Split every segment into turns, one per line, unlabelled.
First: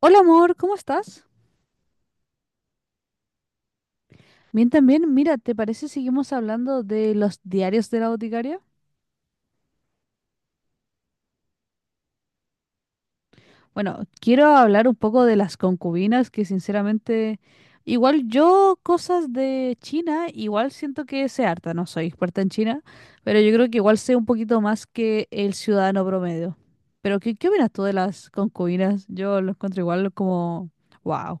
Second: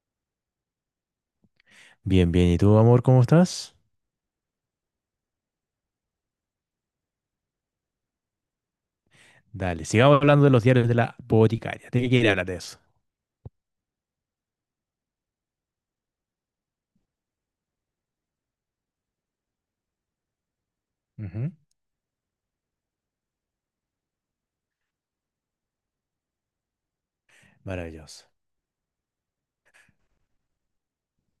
Hola amor, ¿cómo estás?
Bien, bien. ¿Y tú, amor, cómo estás?
Bien también, mira, ¿te parece seguimos hablando de los diarios de la boticaria?
Dale, sigamos hablando de los diarios de la boticaria. Tenía que ir a hablar de eso.
Bueno, quiero hablar un poco de las concubinas, que sinceramente, igual yo cosas de China, igual siento que sé
Ujú.
harta, no soy experta en China, pero yo creo que igual sé un poquito más que el ciudadano promedio. Pero ¿qué opinas tú de
Maravilloso.
las concubinas? Yo lo encuentro igual como, wow.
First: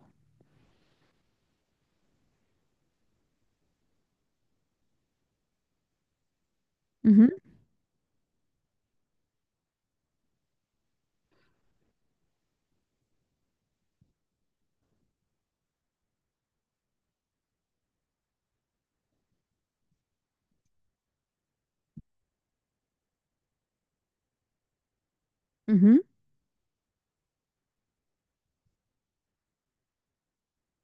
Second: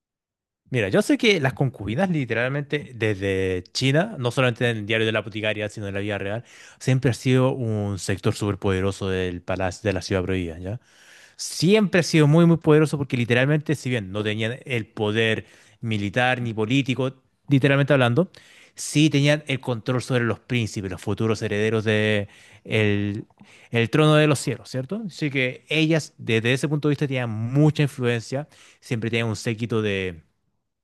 Mira, yo sé que las concubinas, literalmente, desde China, no solamente en el diario de la boticaria, sino en la vida real, siempre ha
Ujú,
sido un sector superpoderoso del palacio de la ciudad prohibida, ¿ya? Siempre ha sido muy, muy poderoso porque literalmente, si bien no tenían el poder militar ni político, literalmente hablando, sí tenían el control sobre los príncipes, los futuros herederos de el, el trono de los cielos, ¿cierto? Así que
ujú.
ellas, desde ese punto de vista, tenían mucha influencia, siempre tenían un séquito de,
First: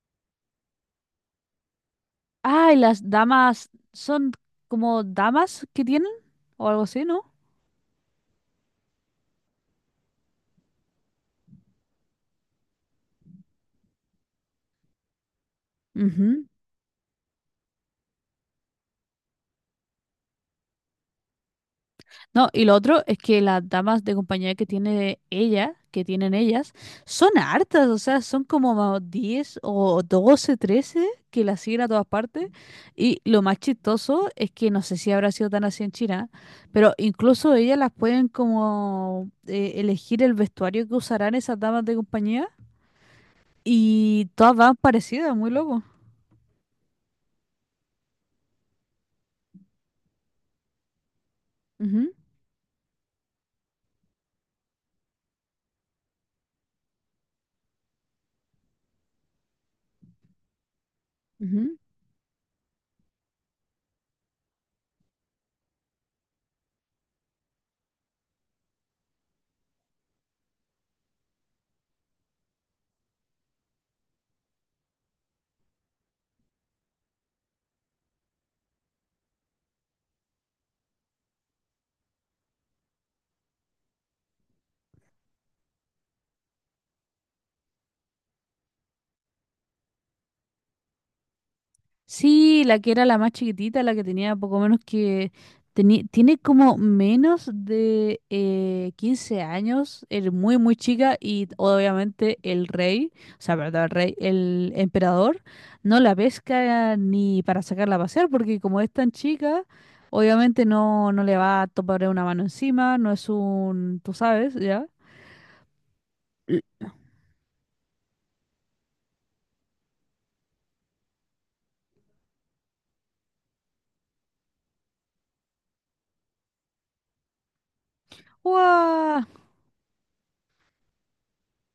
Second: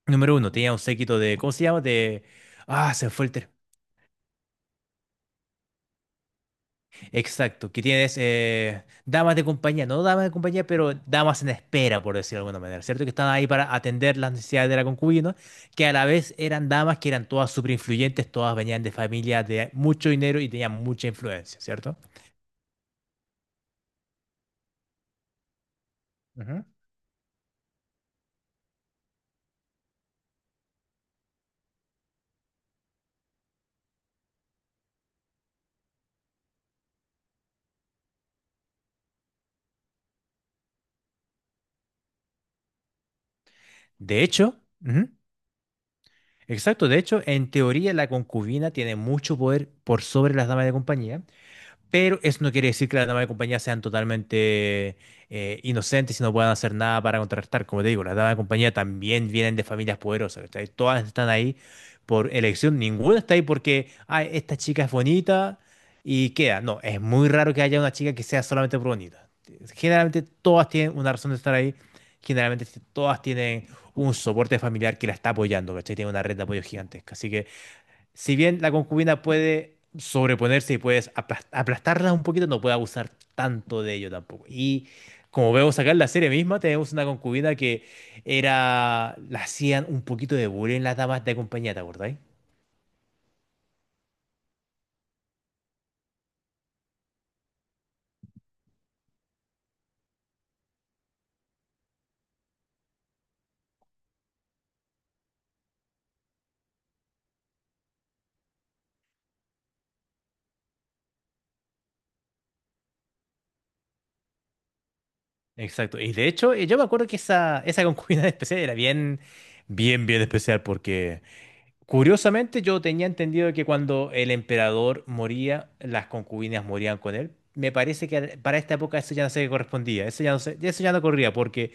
número uno, tenían un séquito de, ¿cómo se llama? De,
Ah, y
ah, se
las
me fue el término.
damas son como damas que tienen o algo así, ¿no?
Exacto, que tienes damas de compañía, no damas de compañía, pero damas en espera, por decirlo de alguna manera, ¿cierto? Que estaban ahí para atender las necesidades de la concubina, que a la vez
Ujú.
eran damas que eran todas súper influyentes, todas venían de familias de mucho dinero y tenían mucha influencia, ¿cierto?
No, y lo otro es que las damas de compañía que tiene ella, que tienen
Ujú.
ellas, son hartas, o sea, son como 10 o 12, 13, que las siguen a todas partes. Y lo más chistoso es que no sé si habrá sido tan así en China, pero incluso ellas las pueden como elegir el vestuario que usarán esas damas de compañía
De
y todas
hecho,
van
ujú,
parecidas, muy loco.
exacto, de hecho, en teoría la concubina tiene mucho poder por sobre las damas de compañía,
Ujú,
pero eso no quiere decir que las damas de compañía sean totalmente inocentes y no puedan hacer nada para contrarrestar. Como te digo, las damas de compañía también vienen de familias poderosas, ¿cachai? Todas están ahí
ujú.
por elección, ninguna está ahí porque, ay, esta chica es bonita y queda. No, es muy raro que haya una chica que sea solamente por bonita. Generalmente todas tienen una razón de estar ahí, generalmente todas tienen un soporte familiar que la está apoyando, ¿cachai? Tiene una red de apoyo gigantesca. Así que si bien la concubina puede sobreponerse y puedes aplastarla un poquito, no puede abusar tanto de ello tampoco. Y como vemos acá en la serie misma, tenemos una concubina que era, la hacían un poquito de bullying las damas de compañía, ¿te acordáis?
Sí, la que era la más chiquitita, la que tenía poco menos que… tiene como menos de 15 años, es muy, muy chica y obviamente el rey, o sea, perdón, el rey, el emperador, no la pesca ni para sacarla a pasear porque como es tan chica, obviamente no le va a topar una mano encima, no es un, tú sabes, ¿ya?
Exacto. Y de hecho, yo me acuerdo que esa concubina especial era bien, bien, bien especial porque, curiosamente, yo tenía entendido que cuando el emperador moría, las concubinas morían con él. Me parece que para esta época eso
¡Guau!
ya no se correspondía, eso ya eso ya no corría, porque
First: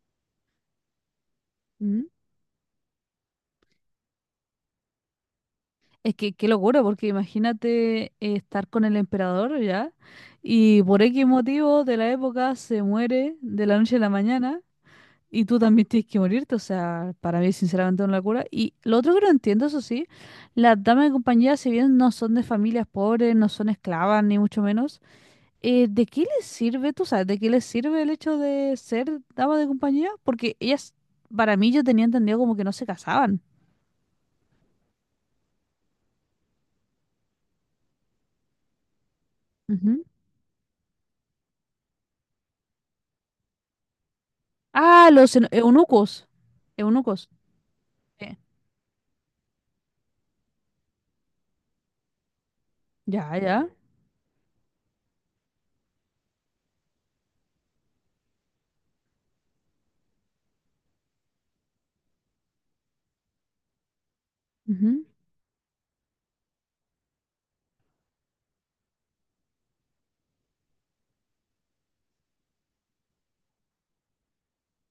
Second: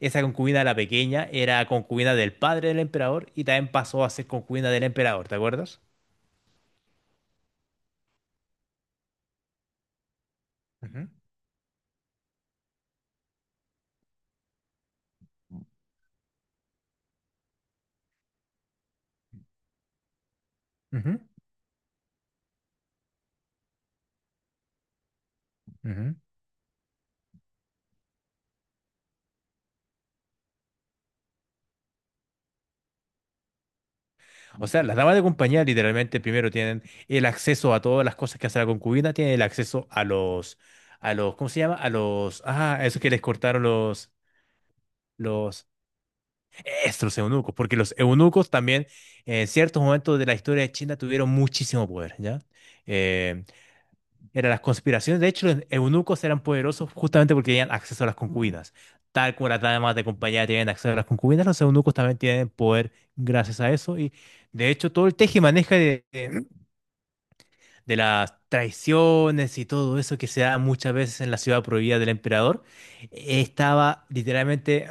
esa concubina, la pequeña, era
Mm.
concubina del padre del emperador y también pasó a ser concubina del emperador, ¿te acuerdas?
Es que qué locura, porque imagínate estar con el emperador ya, y por
Ujú,
X motivo de la época se muere de la noche a la mañana, y tú también tienes que morirte, o sea, para mí es sinceramente una locura. Y lo otro que no entiendo, eso sí, las damas de
ujú,
compañía, si bien no son de familias pobres, no son esclavas, ni mucho menos, ¿de
ujú.
qué les sirve, tú sabes, de qué les sirve el hecho de ser damas de compañía? Porque ellas, para mí yo tenía entendido como que no se casaban.
O sea, las damas de compañía literalmente primero tienen el acceso a todas las cosas que hace la concubina, tienen el acceso a los, ¿cómo se llama? A los, ah, a esos que les cortaron
Ah,
los
eunucos.
estos
Eunucos.
eunucos, porque los
Eh,
eunucos también en ciertos momentos de la historia de China tuvieron muchísimo poder, ¿ya?
Ya,
Eh,
ya.
eran las conspiraciones, de hecho los eunucos eran poderosos justamente porque tenían acceso a las concubinas. Tal como las damas de compañía tienen acceso a las concubinas, los eunucos también tienen poder gracias a eso y de hecho
Ujú.
todo el tejimaneja de las traiciones y todo eso que se da muchas veces en la ciudad prohibida del emperador estaba literalmente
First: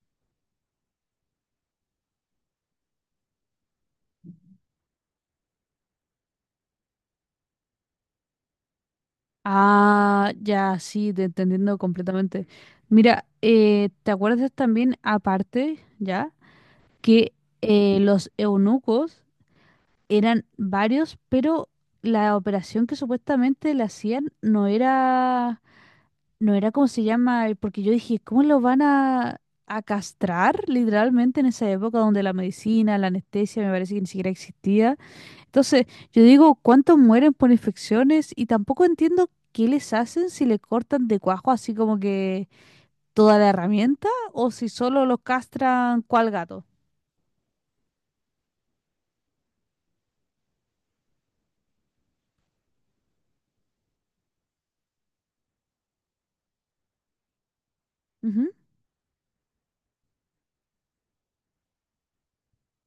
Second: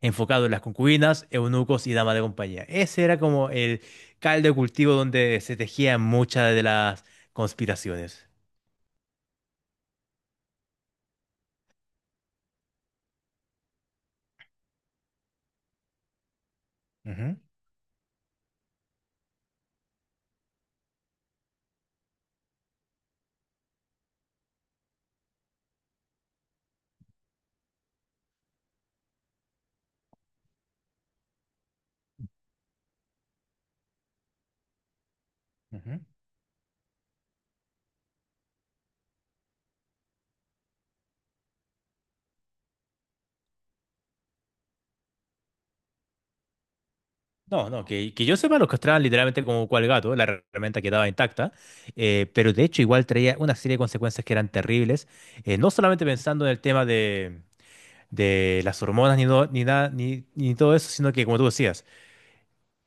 enfocado en las concubinas, eunucos y damas de compañía. Ese era como el caldo de cultivo donde se tejían muchas de las conspiraciones.
Ah, ya, sí, te entendiendo completamente. Mira, ¿te acuerdas también, aparte, ya, que
Ujú,
los eunucos eran varios, pero la operación que supuestamente le hacían no era como se llama. Porque yo dije, ¿cómo lo van a castrar literalmente en esa época donde la medicina, la anestesia, me parece que ni siquiera existía? Entonces,
ujú.
yo digo, ¿cuántos mueren por infecciones? Y tampoco entiendo qué les hacen si le cortan de cuajo así como que toda la herramienta o si solo los castran cual gato.
No, no, que yo sepa, los castraban literalmente como cual gato, la herramienta quedaba intacta, pero de hecho igual traía una serie de consecuencias que eran terribles, no solamente pensando en el tema
Ujú,
de las hormonas ni, ni nada, ni, ni todo eso, sino que como tú decías,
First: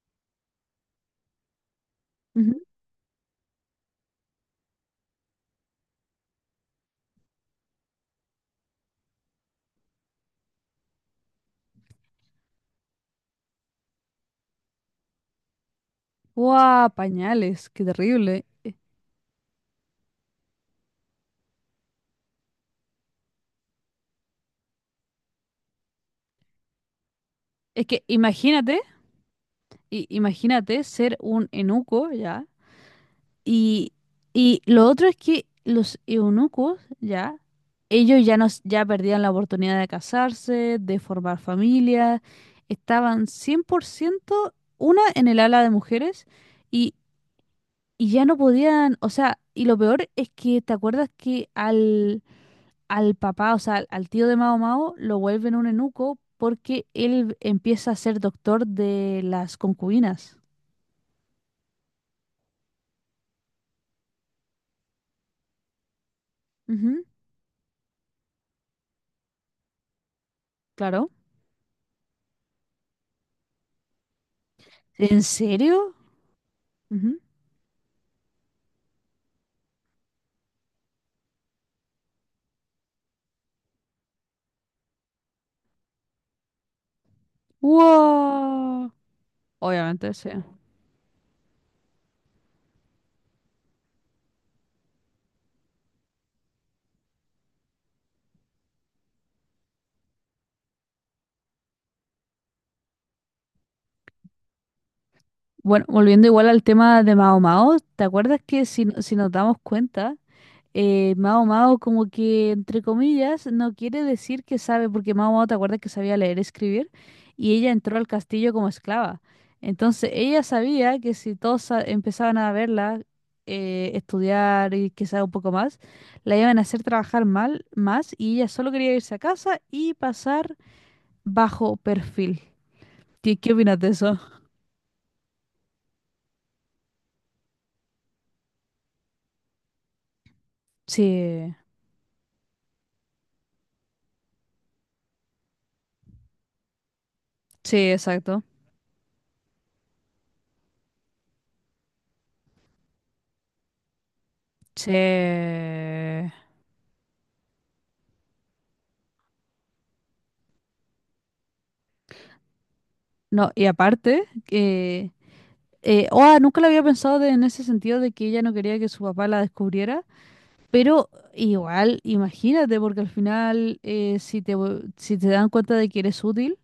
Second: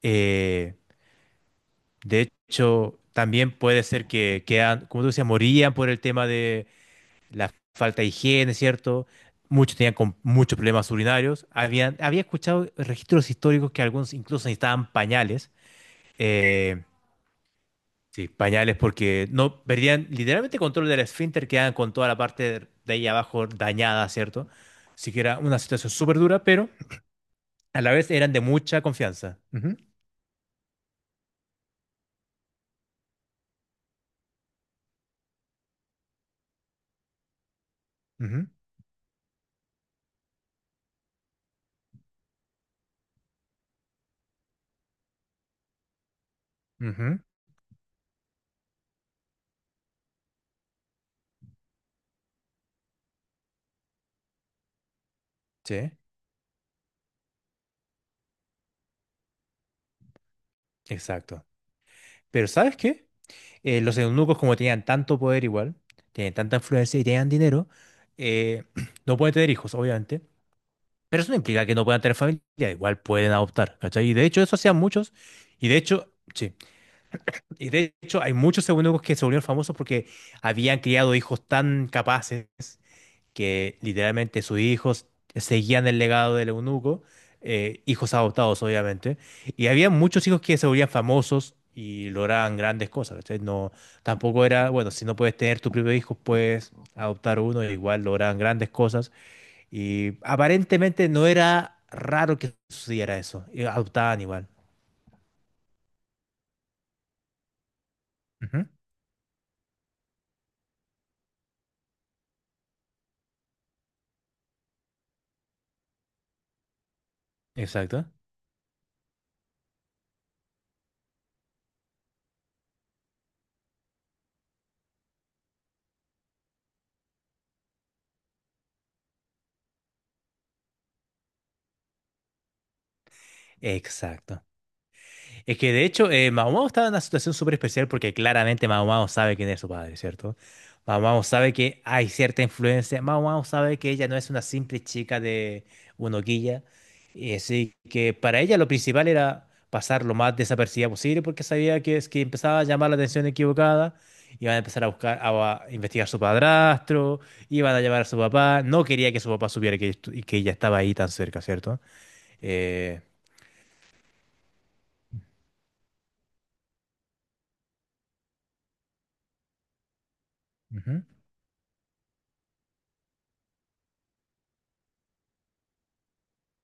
eh, de
ujú.
hecho también puede ser que, quedan, como tú decías, morían por el tema la falta de higiene, ¿cierto? Muchos tenían con muchos problemas urinarios. Habían, había escuchado registros históricos que algunos incluso necesitaban pañales. Eh,
Guau, pañales, qué
sí,
terrible.
pañales porque no perdían literalmente control del esfínter, quedaban con toda la parte de ahí abajo dañada, ¿cierto? Así que era una situación súper dura, pero a
Es
la
que
vez eran de
imagínate,
mucha confianza. Ujú,
imagínate ser un enuco, ¿ya? Y, y lo otro es que los eunucos, ya, ellos ya,
ujú,
nos, ya perdían la oportunidad de casarse, de formar familias, estaban 100% una en el ala de mujeres y,
ujú,
y ya no podían, o sea, y lo peor es que, ¿te acuerdas que al, al papá, o sea, al, al tío de Mao Mao, lo vuelven un
sí,
eunuco porque él empieza a ser doctor de las concubinas?
exacto. Pero ¿sabes qué? Eh, los eunucos, como tenían tanto poder igual, tienen tanta influencia
Ujú,
y tenían dinero, eh, no pueden tener hijos, obviamente.
claro.
Pero eso no implica que no puedan tener familia, igual pueden adoptar, ¿cachai? Y de hecho, eso hacían muchos.
¿En
Y de
serio?
hecho, sí. Y de hecho, hay muchos eunucos que se volvieron famosos porque habían criado hijos tan capaces que literalmente sus hijos seguían el legado del eunuco, hijos adoptados
Wow.
obviamente, y había
Obviamente
muchos
sí.
hijos que se volvían famosos y lograban grandes cosas, ¿cachai? No, tampoco era, bueno, si no puedes tener tu propio hijo, puedes adoptar uno, y igual lograban grandes cosas, y aparentemente no era raro que sucediera eso, y adoptaban igual.
Bueno, volviendo igual al tema de Mao Mao, ¿te acuerdas que
Ujú.
si, si nos damos cuenta, Mao Mao como que entre comillas no quiere decir que sabe, porque Mao Mao te acuerdas que sabía leer y escribir y ella entró al
Exacto.
castillo como esclava. Entonces ella sabía que si todos empezaban a verla, estudiar y quizá un poco más, la iban a hacer trabajar mal más y ella solo quería irse a casa y pasar bajo perfil. ¿Qué opinas de eso?
Exacto. Es que de hecho, Mao Mao estaba en una situación súper especial porque claramente Mao Mao sabe quién es su padre, ¿cierto? Mao Mao sabe
Sí,
que hay cierta influencia. Mao Mao sabe que ella no es una simple chica de Unoquilla. Y así
sí,
que para
exacto.
ella lo principal era pasar lo más desapercibida posible porque sabía que es que empezaba a llamar la atención equivocada. Iban a empezar a
Sí.
buscar, a investigar a su padrastro, iban a llamar a su papá. No quería que su papá supiera que, que ella estaba ahí tan cerca, ¿cierto? Eh,
No, y aparte, que… oh, nunca lo había pensado en ese sentido de que ella no quería que su papá la descubriera,
ujú,
pero igual, imagínate, porque al final, si te, si te dan cuenta de que eres útil,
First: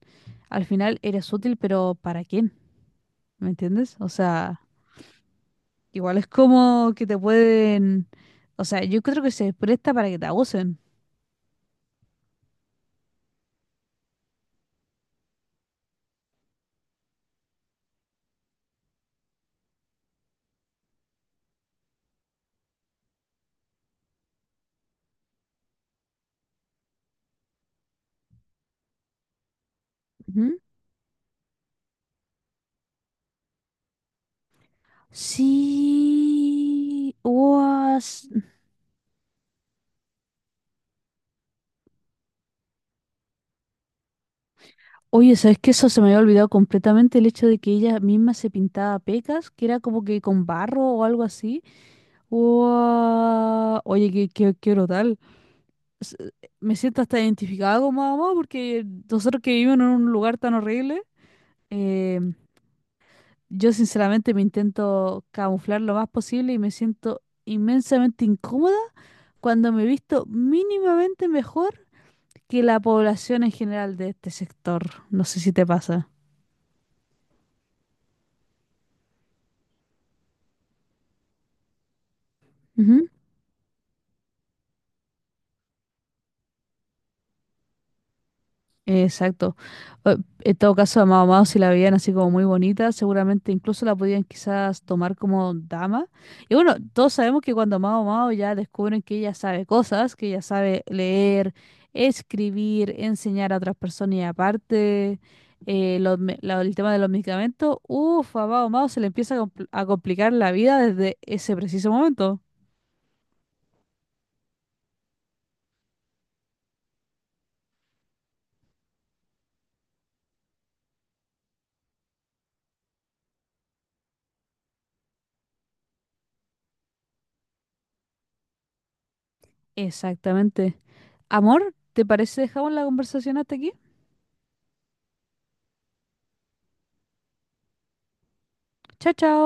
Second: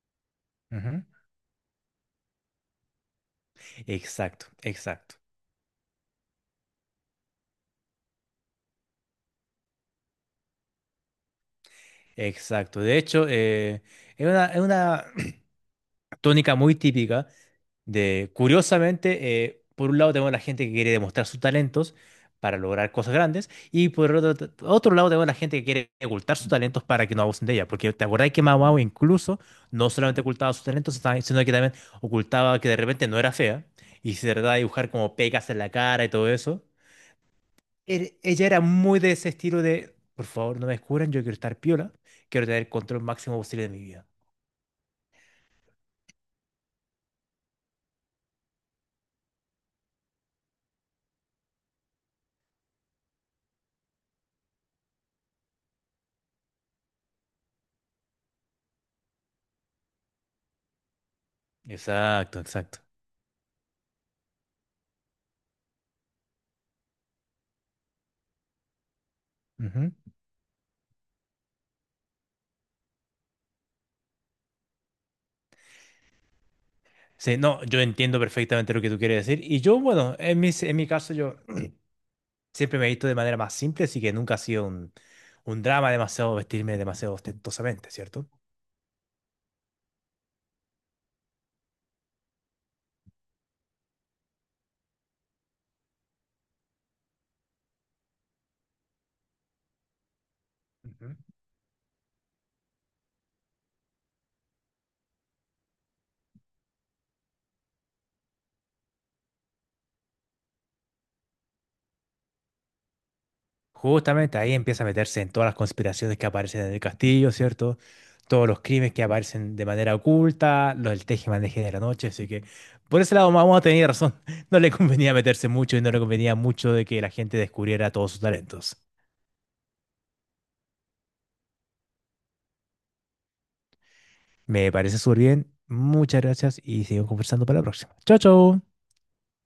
al final
ujú.
eres útil, pero ¿para quién? ¿Me entiendes? O
Exacto,
sea,
exacto,
igual es como que te pueden… O sea, yo creo que se presta para que te abusen.
exacto. De hecho, es una tónica muy típica de, curiosamente, por un lado tenemos la gente que quiere demostrar sus talentos para lograr cosas grandes y por otro, otro lado tenemos la gente que quiere ocultar sus talentos para que no abusen de ella. Porque te acordás que Mau Mau incluso no solamente ocultaba sus talentos, sino que también ocultaba que de repente no era fea y se trataba de dibujar como pecas en la cara y todo eso.
Sí, guas.
Ella era muy de ese estilo de, por favor, no me descubran, yo quiero estar piola, quiero tener el control máximo posible de mi vida.
Oye, ¿sabes qué? Eso se me había olvidado completamente el hecho de que ella misma se pintaba pecas, que era como que con barro o algo así. Guau. Oye, qué brutal. S- me siento hasta identificada con mamá porque nosotros que vivimos en un lugar tan horrible, eh,
Exacto, exacto.
yo sinceramente me intento camuflar lo más posible y me siento inmensamente incómoda cuando me he
Ujú.
visto mínimamente mejor que la población en general de este sector. No sé si te pasa.
Sí, no, yo entiendo perfectamente lo que tú quieres decir. Y yo, bueno, en mi caso, yo siempre me he
Ujú.
visto de manera más simple, así que nunca ha sido un drama demasiado vestirme demasiado ostentosamente, ¿cierto?
Exacto. Eh, en todo caso, a Mao Mao, si la veían así como muy bonita, seguramente incluso la podían quizás tomar como dama. Y bueno, todos sabemos que cuando Mao Mao ya descubren que ella sabe cosas, que ella sabe
Ujú.
leer, escribir, enseñar a otras personas y aparte el tema de los medicamentos, uff, a Mao Mao se le empieza a complicar la vida desde ese preciso momento.
Justamente ahí empieza a meterse en todas las conspiraciones que aparecen en el castillo, ¿cierto? Todos los crímenes que aparecen de manera oculta, los del tejemaneje de la noche, así que por ese lado vamos a tener razón. No le convenía meterse mucho y no le convenía mucho de que la gente descubriera todos sus talentos.
Exactamente. Amor, ¿te parece dejamos la conversación hasta aquí?
Me parece súper bien. Muchas gracias y seguimos conversando para la próxima. Chao, chao.
Chao, chao.